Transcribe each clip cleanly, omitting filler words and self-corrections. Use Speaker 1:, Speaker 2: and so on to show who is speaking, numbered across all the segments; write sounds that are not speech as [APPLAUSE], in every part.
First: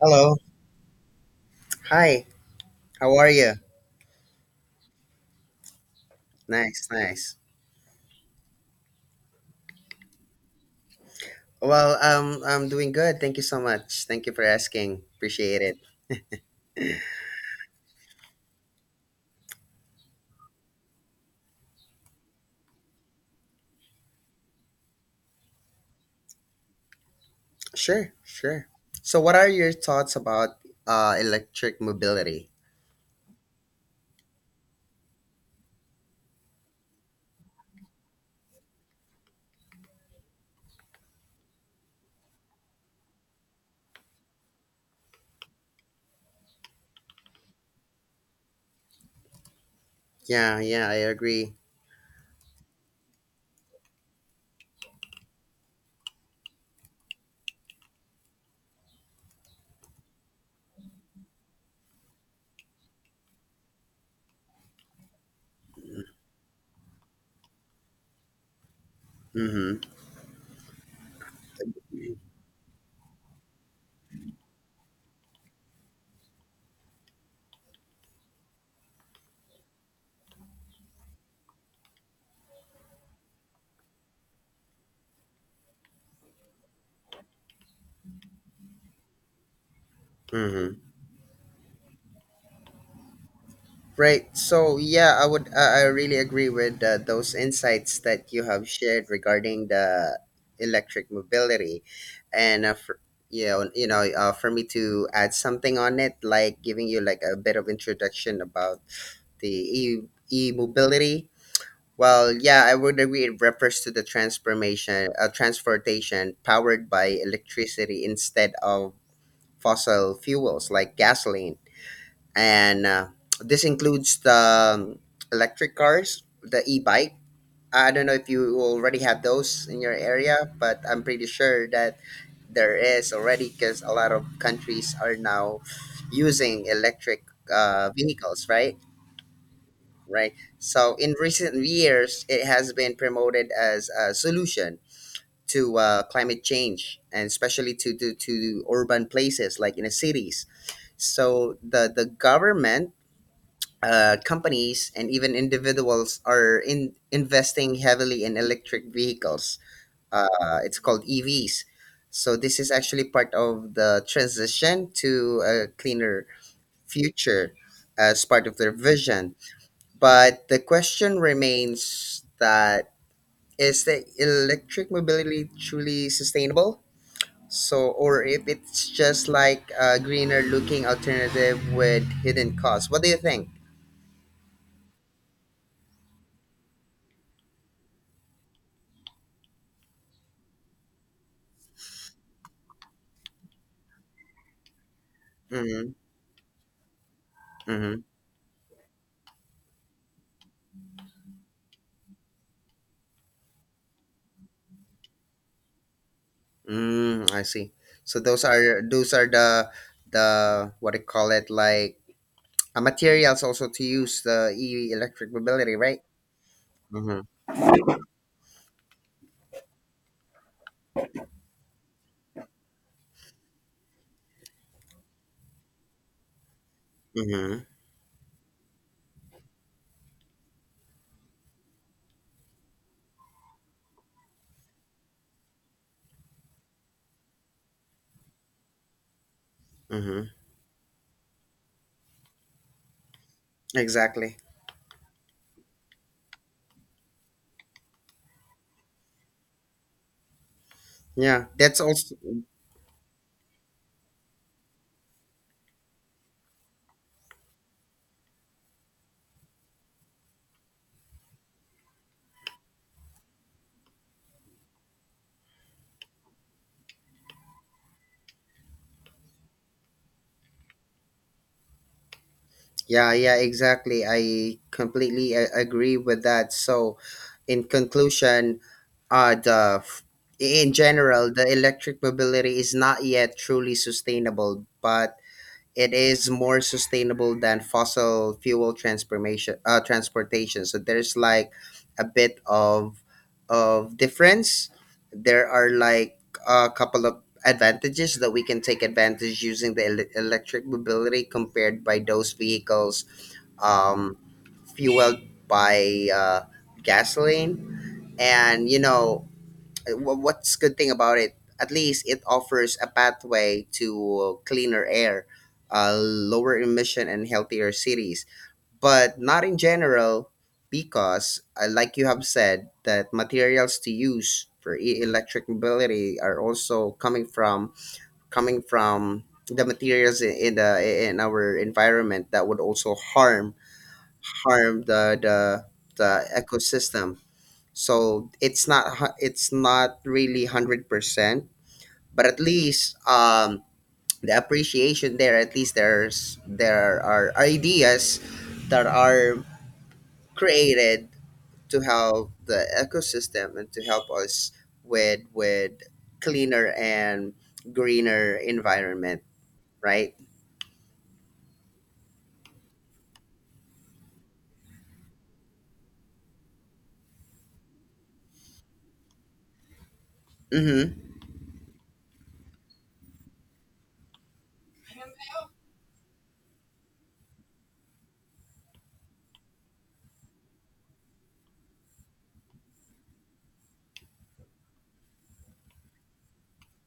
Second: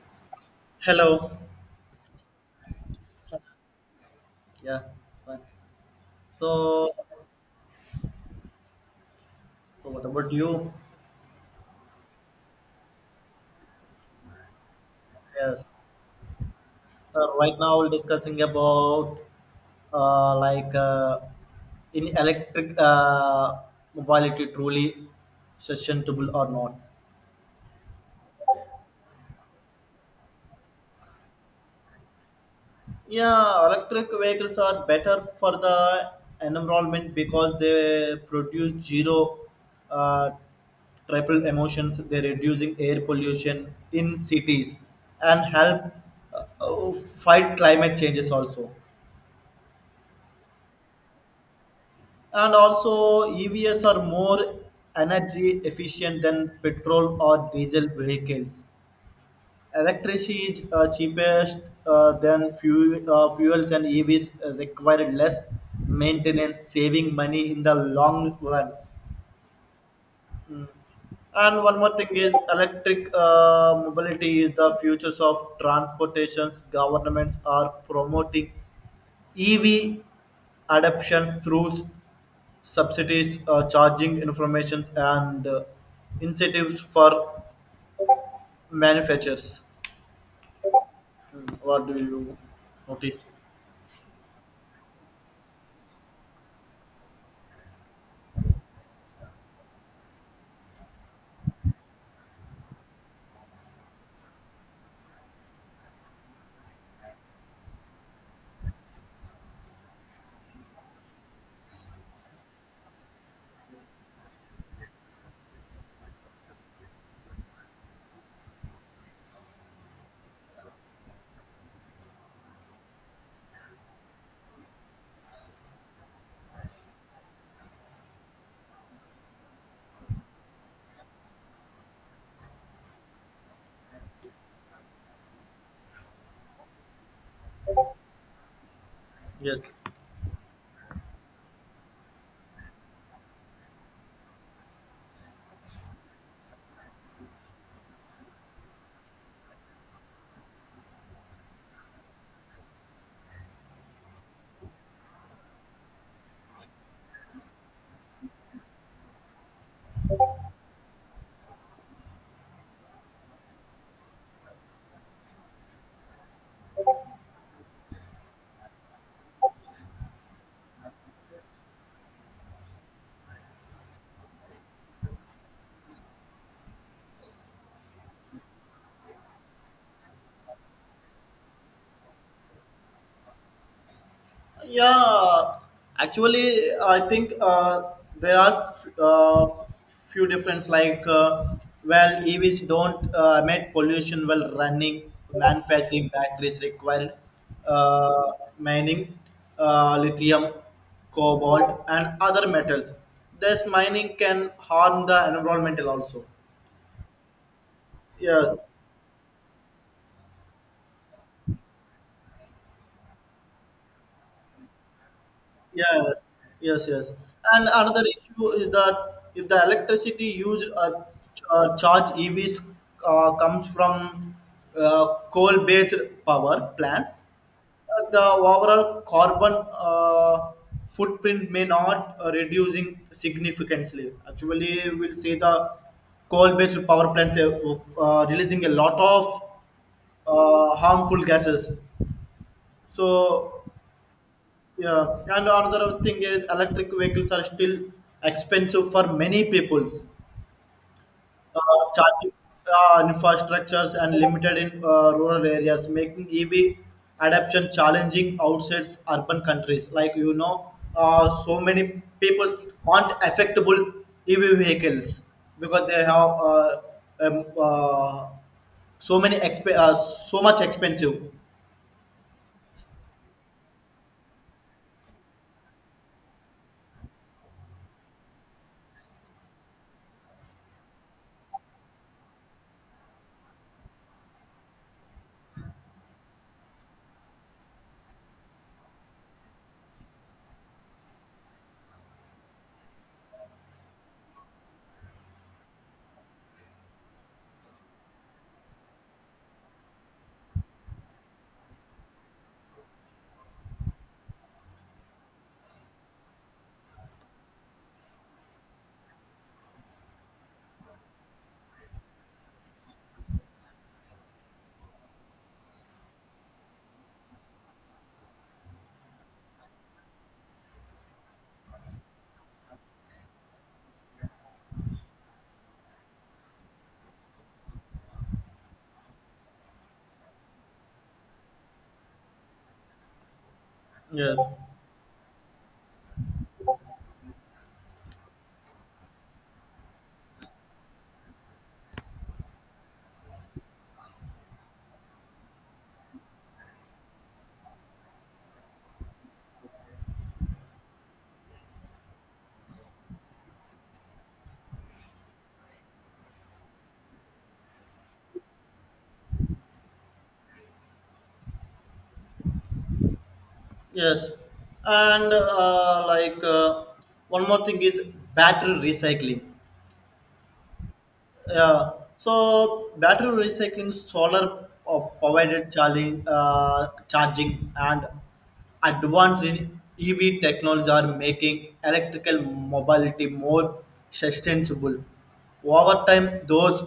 Speaker 1: Hello.
Speaker 2: Hello.
Speaker 1: Hi. How are you?
Speaker 2: Yeah, fine.
Speaker 1: Nice,
Speaker 2: So,
Speaker 1: nice.
Speaker 2: so what about you?
Speaker 1: I'm doing good. Thank you so much. Thank you for asking. Appreciate
Speaker 2: Yes.
Speaker 1: it.
Speaker 2: So right now we're discussing about uh, like uh, in electric mobility truly sustainable or not.
Speaker 1: Sure, sure. So, what are your thoughts about electric mobility?
Speaker 2: Yeah, electric vehicles are better for the environment because they produce zero uh, triple emissions. They're reducing air pollution in cities and help fight climate changes also.
Speaker 1: Yeah, yeah, I agree.
Speaker 2: And also, EVs are more energy efficient than petrol or diesel vehicles. Electricity is cheapest than fuels, and EVs require less maintenance, saving money in the long run.
Speaker 1: Mm-hmm.
Speaker 2: And one more thing is electric mobility is the future of transportations. Governments are promoting EV adoption through subsidies, charging informations, and incentives for manufacturers.
Speaker 1: Mm-hmm.
Speaker 2: Hmm, what do you notice?
Speaker 1: Right. So yeah, I would. I really agree with those insights that you have shared regarding the electric mobility, and for, you know, for me to add something on it, like giving you like a bit of introduction about the e mobility. Well, yeah, I would agree. It refers to the transportation powered by electricity instead of fossil fuels like gasoline and this includes the electric cars, the e-bike. I don't know if you already have those in your area, but I'm pretty sure that there is already because a lot of countries are now using electric vehicles, right?
Speaker 2: Yes.
Speaker 1: Right. So in recent years, it has been promoted as a solution to climate change, and especially to urban places like in the cities. So the government, companies and even individuals are in investing heavily in electric vehicles. It's called EVs. So this is actually part of the transition to a cleaner future as part of their vision. But the question remains that is the electric mobility truly sustainable? So, or if it's just like a greener looking alternative with hidden costs. What do you think?
Speaker 2: Yeah, actually, I think there are few difference. Like, well, EVs don't emit pollution while running.
Speaker 1: Mm-hmm.
Speaker 2: Manufacturing batteries require
Speaker 1: Mm-hmm.
Speaker 2: uh, mining lithium, cobalt, and other metals. This mining can harm the environmental also.
Speaker 1: Mm, I see. So those
Speaker 2: Yes.
Speaker 1: are those are the what do you call it like materials also to use the EV electric mobility, right?
Speaker 2: Yes, yes, yes.
Speaker 1: Mm-hmm.
Speaker 2: And another issue is that if the electricity used charge EVs comes from coal-based power plants,
Speaker 1: Mm-hmm.
Speaker 2: the overall carbon footprint may not reducing significantly. Actually, we'll see the coal-based power plants releasing a lot of
Speaker 1: Mm-hmm.
Speaker 2: harmful gases. So
Speaker 1: Exactly.
Speaker 2: yeah, and another thing is electric vehicles are still expensive for many people.
Speaker 1: Yeah,
Speaker 2: Uh,
Speaker 1: that's also
Speaker 2: Charging infrastructures and limited in rural areas, making EV adoption challenging outside urban countries. Like you know, so many people aren't affectable EV vehicles because they have um, uh, so many so much expensive.
Speaker 1: yeah, yeah exactly. I completely agree with that. So, in conclusion, uh the f- in general the electric mobility is not yet truly sustainable, but it is more sustainable than fossil fuel transformation transportation, so there's like a bit of difference, there are like a couple of advantages that we can take advantage using the electric mobility compared by those vehicles um, fueled by gasoline. And you know, what's good thing about it, at least it offers a pathway to cleaner air, lower emission and healthier cities, but not in general, because like you have said that materials to use for electric mobility are also coming from the materials in our environment that would also harm
Speaker 2: Yes.
Speaker 1: harm the ecosystem. So it's not hu- it's not really 100%, but at least um, the appreciation there, at least there are ideas that are created to help the ecosystem and to help us with cleaner and greener environment, right?
Speaker 2: Yes, and one more thing is battery recycling.
Speaker 1: Mm-hmm,
Speaker 2: Yeah. So battery recycling, solar provided charging, and advanced in EV technology are making electrical mobility more sustainable. Over time, those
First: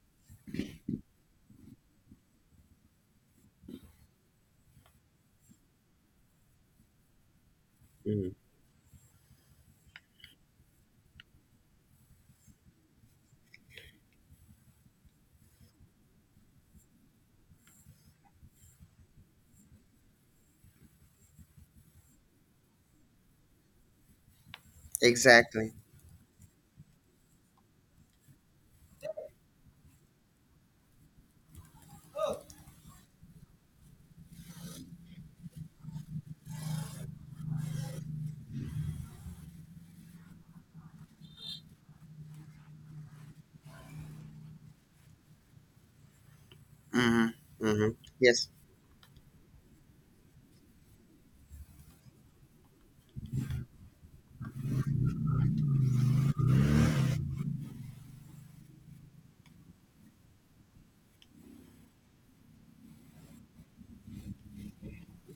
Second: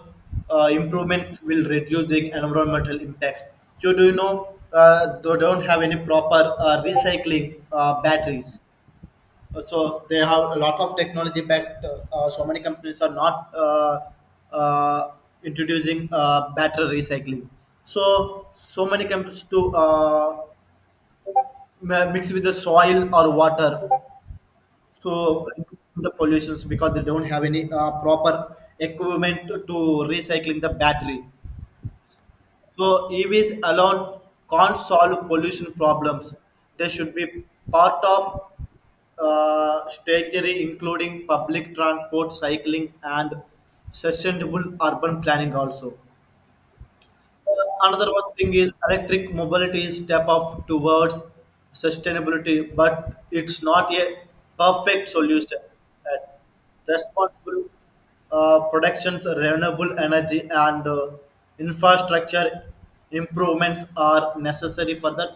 Speaker 2: improvements will reduce the environmental impact. So, do you know they don't have any proper recycling
Speaker 1: mm-hmm.
Speaker 2: batteries? So they have a lot of technology, but so many companies are not uh, introducing battery recycling, so so many companies to mix with the soil or water, so
Speaker 1: Exactly.
Speaker 2: the pollutions because they don't have any proper equipment to recycling the battery. So EVs alone can't solve pollution problems. They should be part of strategy, including public transport, cycling, and sustainable urban planning also.
Speaker 1: Mm-hmm, mm-hmm.
Speaker 2: Another one
Speaker 1: Yes.
Speaker 2: thing is electric mobility is step up towards sustainability, but it's not a perfect solution. That responsible productions, renewable energy, and infrastructure improvements are necessary for the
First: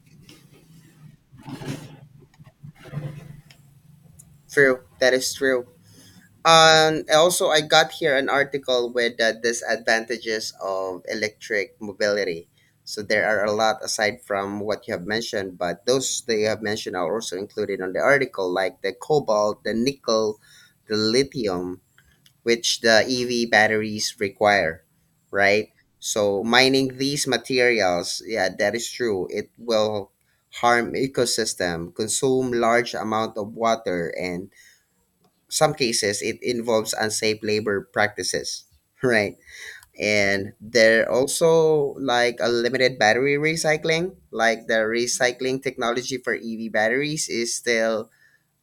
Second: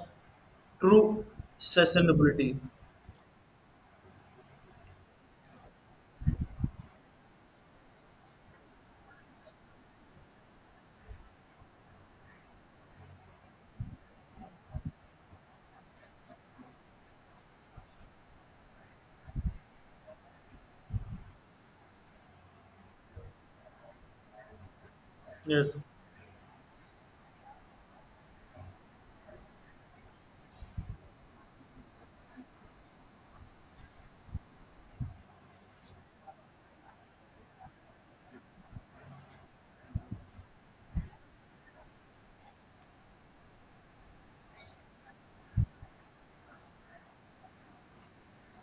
Speaker 2: true sustainability.
Speaker 1: True, that is true. And also, I got here an article with the disadvantages of electric mobility. So there are a lot aside from what you have mentioned, but those that you have mentioned are also included on the article, like the cobalt, the nickel, the lithium, which the EV batteries require, right?
Speaker 2: Yes,
Speaker 1: So mining these materials, yeah, that is true. It will harm ecosystem, consume large amount of water, and some cases it involves unsafe labor practices [LAUGHS] right. And there also like a limited battery recycling, like the recycling technology for ev batteries is still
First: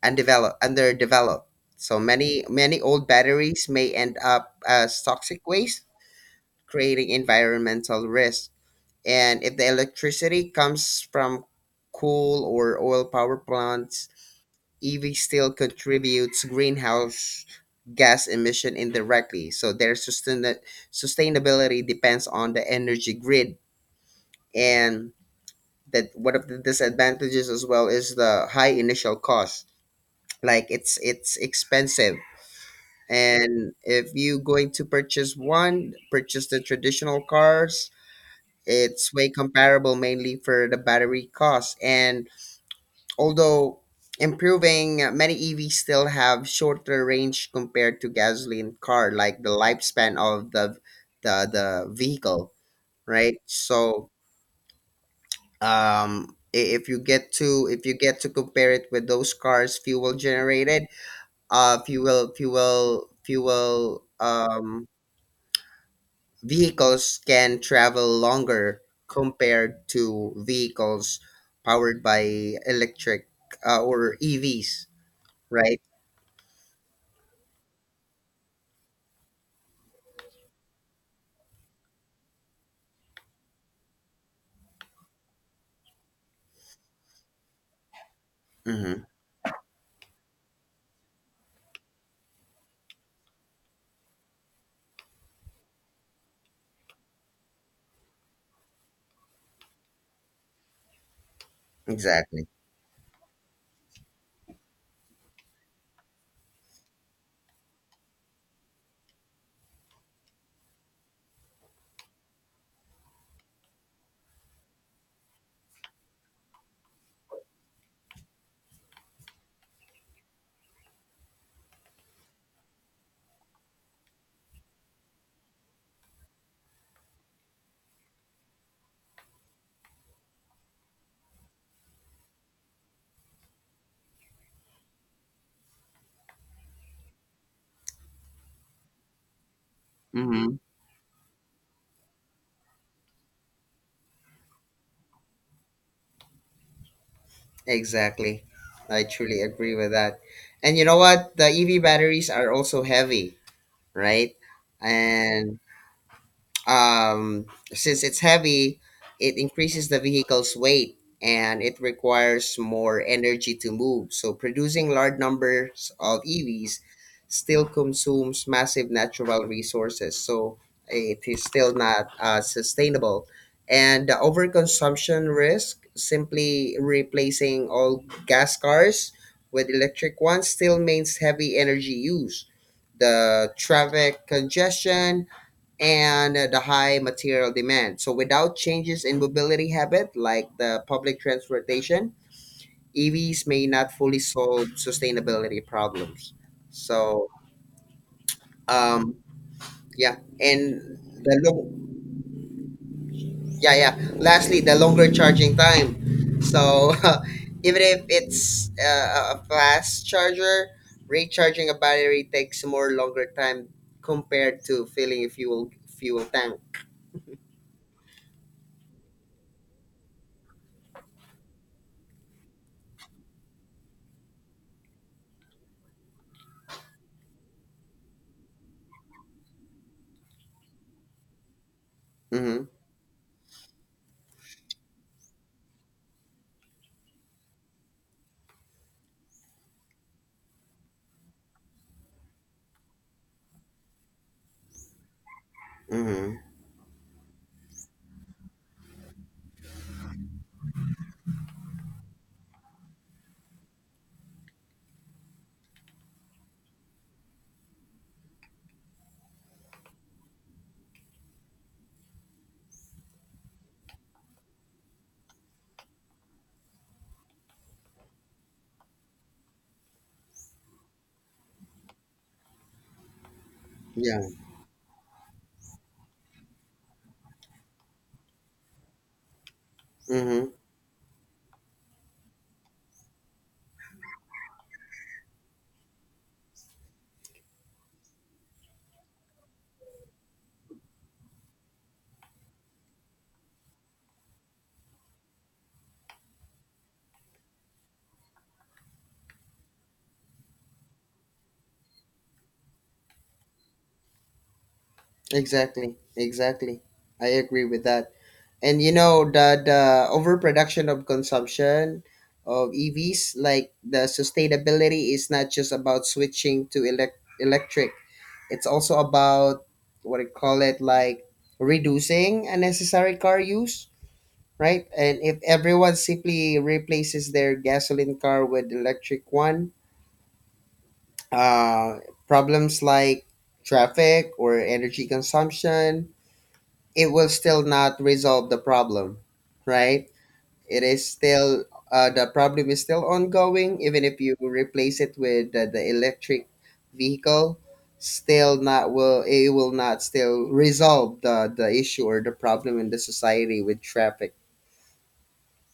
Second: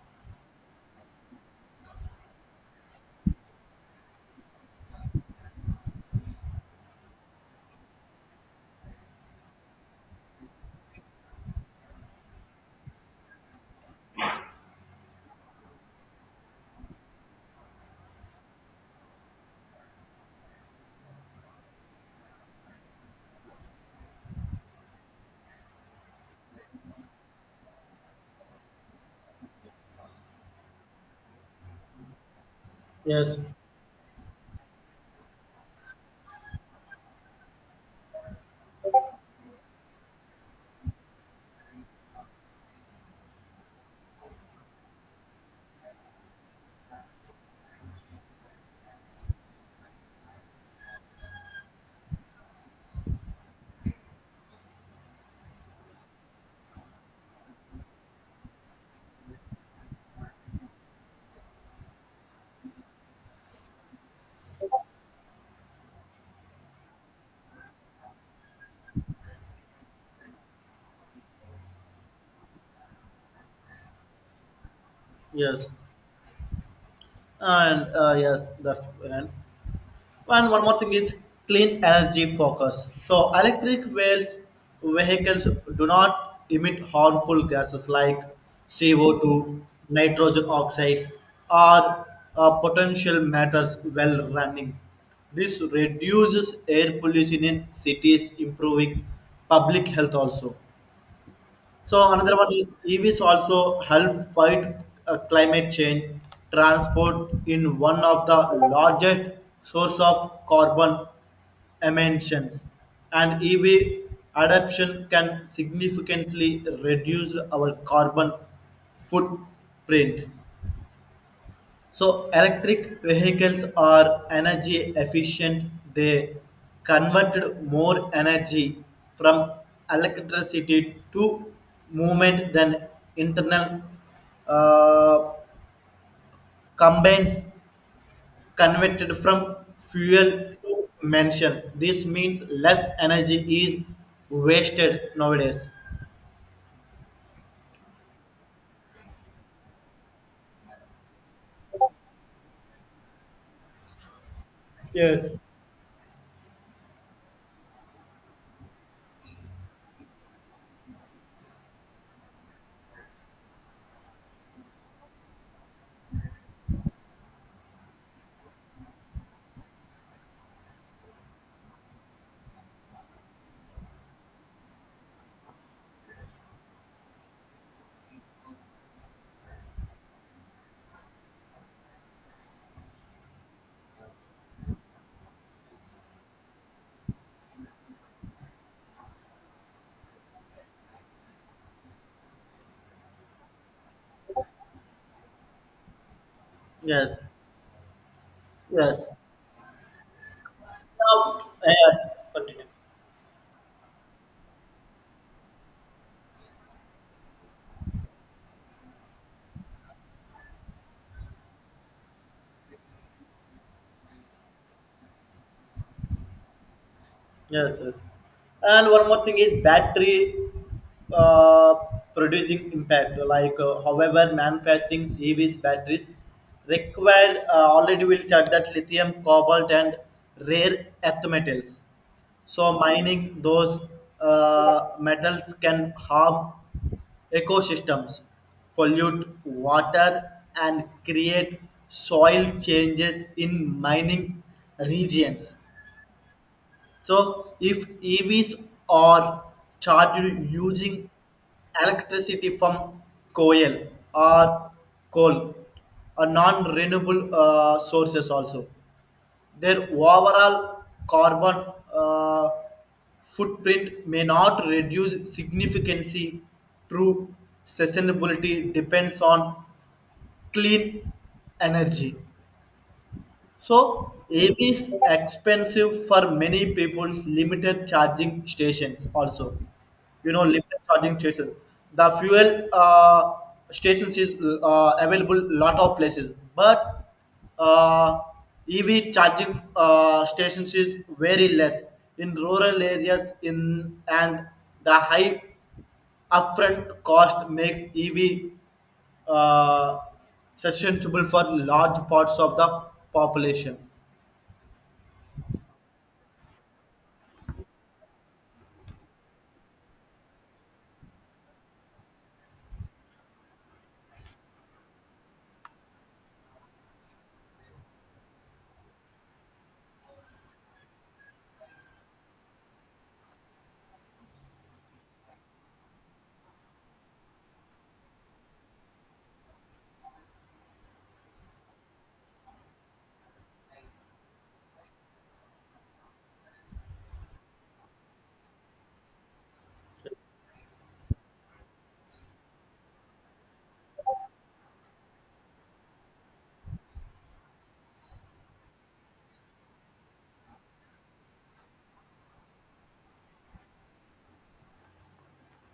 Speaker 1: undeveloped underdeveloped, so many old batteries may end up as toxic waste, creating environmental risk. And if the electricity comes from coal or oil power plants, ev still contributes greenhouse gas emission indirectly. So their sustainability depends on the energy grid. And that one of the disadvantages as well is the high initial cost. Like it's expensive.
Speaker 2: yes,
Speaker 1: And if you going to purchase one, purchase the traditional cars. It's way comparable mainly for the battery cost. And although improving, many EVs still have shorter range compared to gasoline car, like the lifespan of the vehicle, right? So if you get to if you get to compare it with those cars fuel generated, fuel fuel fuel vehicles can travel longer compared to vehicles powered by electric or EVs,
Speaker 2: yes,
Speaker 1: right?
Speaker 2: and yes, that's right. And one more thing is clean energy focus. So electric wheels, vehicles do not emit harmful gases like
Speaker 1: Mhm.
Speaker 2: CO2, nitrogen oxides, or potential matters while running. This reduces air pollution in cities, improving public health also. So another
Speaker 1: Exactly.
Speaker 2: one is EVs also help fight climate change. Transport in one of the largest source of carbon emissions, and EV adoption can significantly reduce our carbon footprint. So electric vehicles are energy efficient. They convert more energy from electricity to movement than internal uh, combines converted from fuel
Speaker 1: Hmm.
Speaker 2: to mention. This means less energy is wasted nowadays.
Speaker 1: Exactly. I truly agree with that. And you know what? The EV batteries are also heavy, right?
Speaker 2: Yes.
Speaker 1: And um, since it's heavy, it increases the vehicle's weight and it requires more energy to move. So producing large numbers of EVs still consumes massive natural resources. So it is still not sustainable. And the overconsumption risk, simply replacing all gas cars with electric ones, still means heavy energy use, the traffic congestion and the high material demand. So without changes in mobility habit like the public transportation, EVs may not fully solve sustainability problems.
Speaker 2: Yes.
Speaker 1: So
Speaker 2: Yes.
Speaker 1: um, yeah, and the
Speaker 2: Now,
Speaker 1: long,
Speaker 2: uh, continue.
Speaker 1: yeah, yeah. Lastly, the longer charging time. So [LAUGHS] even if it's a fast charger, recharging a battery takes more longer time compared to filling a fuel tank.
Speaker 2: Yes, yes. And one more thing is battery uh, producing impact. Like, however, manufacturing EVs batteries require already will said that lithium, cobalt, and rare earth metals.
Speaker 1: Mm-hmm.
Speaker 2: So mining those metals can harm ecosystems, pollute water, and create soil changes in mining regions.
Speaker 1: Mm-hmm.
Speaker 2: So if EVs are charged using electricity from coal or coal or non-renewable sources also, their overall carbon uh, footprint may not reduce significantly. True sustainability depends on clean energy. So,
Speaker 1: Yeah.
Speaker 2: AB is expensive for many people. Limited charging stations also, you know,
Speaker 1: Mm-hmm.
Speaker 2: limited charging stations. The fuel stations is available lot of places, but uh, EV charging stations is very less in rural areas. In and the high upfront cost makes EV uh, sustainable for large parts of the population.
Speaker 1: Exactly, exactly. I agree with that. And you know that the overproduction of consumption of EVs, like the sustainability, is not just about switching to electric. It's also about what I call it, like reducing unnecessary car use, right? And if everyone simply replaces their gasoline car with electric one, uh, problems like traffic or energy consumption, it will still not resolve the problem, right? It is still the problem is still ongoing. Even if you replace it with the electric vehicle, still not will it will not still resolve the issue or the problem in the society with traffic.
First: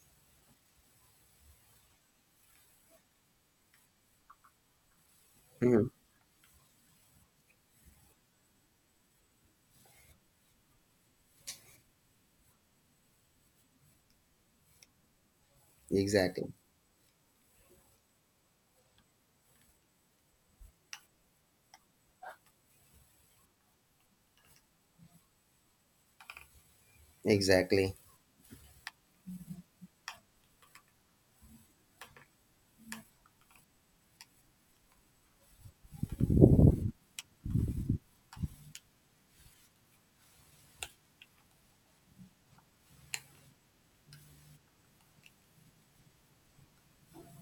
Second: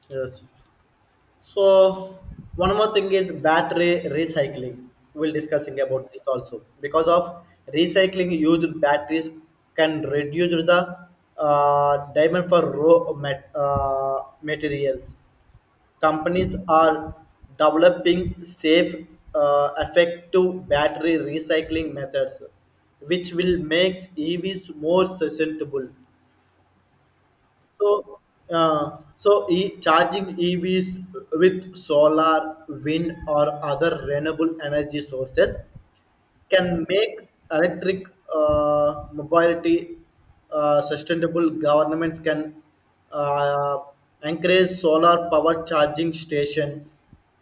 Speaker 2: Yes. So one more thing is battery recycling. We'll discussing
Speaker 1: Mhm.
Speaker 2: about this also because of recycling used batteries can reduce the demand for raw materials.
Speaker 1: Exactly.
Speaker 2: Companies are developing safe, effective battery recycling methods, which will make EVs more sustainable.
Speaker 1: Exactly.
Speaker 2: So, charging EVs with solar, wind, or other renewable energy sources can make electric mobility sustainable. Governments can uh, encourage solar power charging stations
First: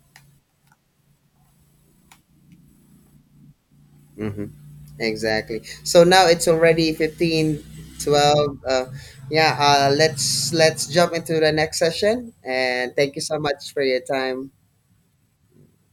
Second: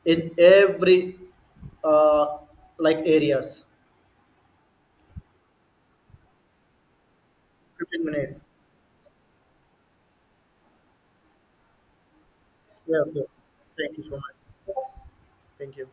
Speaker 2: in every uh, like areas.
Speaker 1: Hmm. Exactly. So now it's already 15,
Speaker 2: 15 minutes.
Speaker 1: 12. Yeah. Let's jump into the next session. And
Speaker 2: Yeah.
Speaker 1: thank you
Speaker 2: Okay.
Speaker 1: so much for
Speaker 2: Thank
Speaker 1: your
Speaker 2: you so much.
Speaker 1: time.
Speaker 2: Thank you.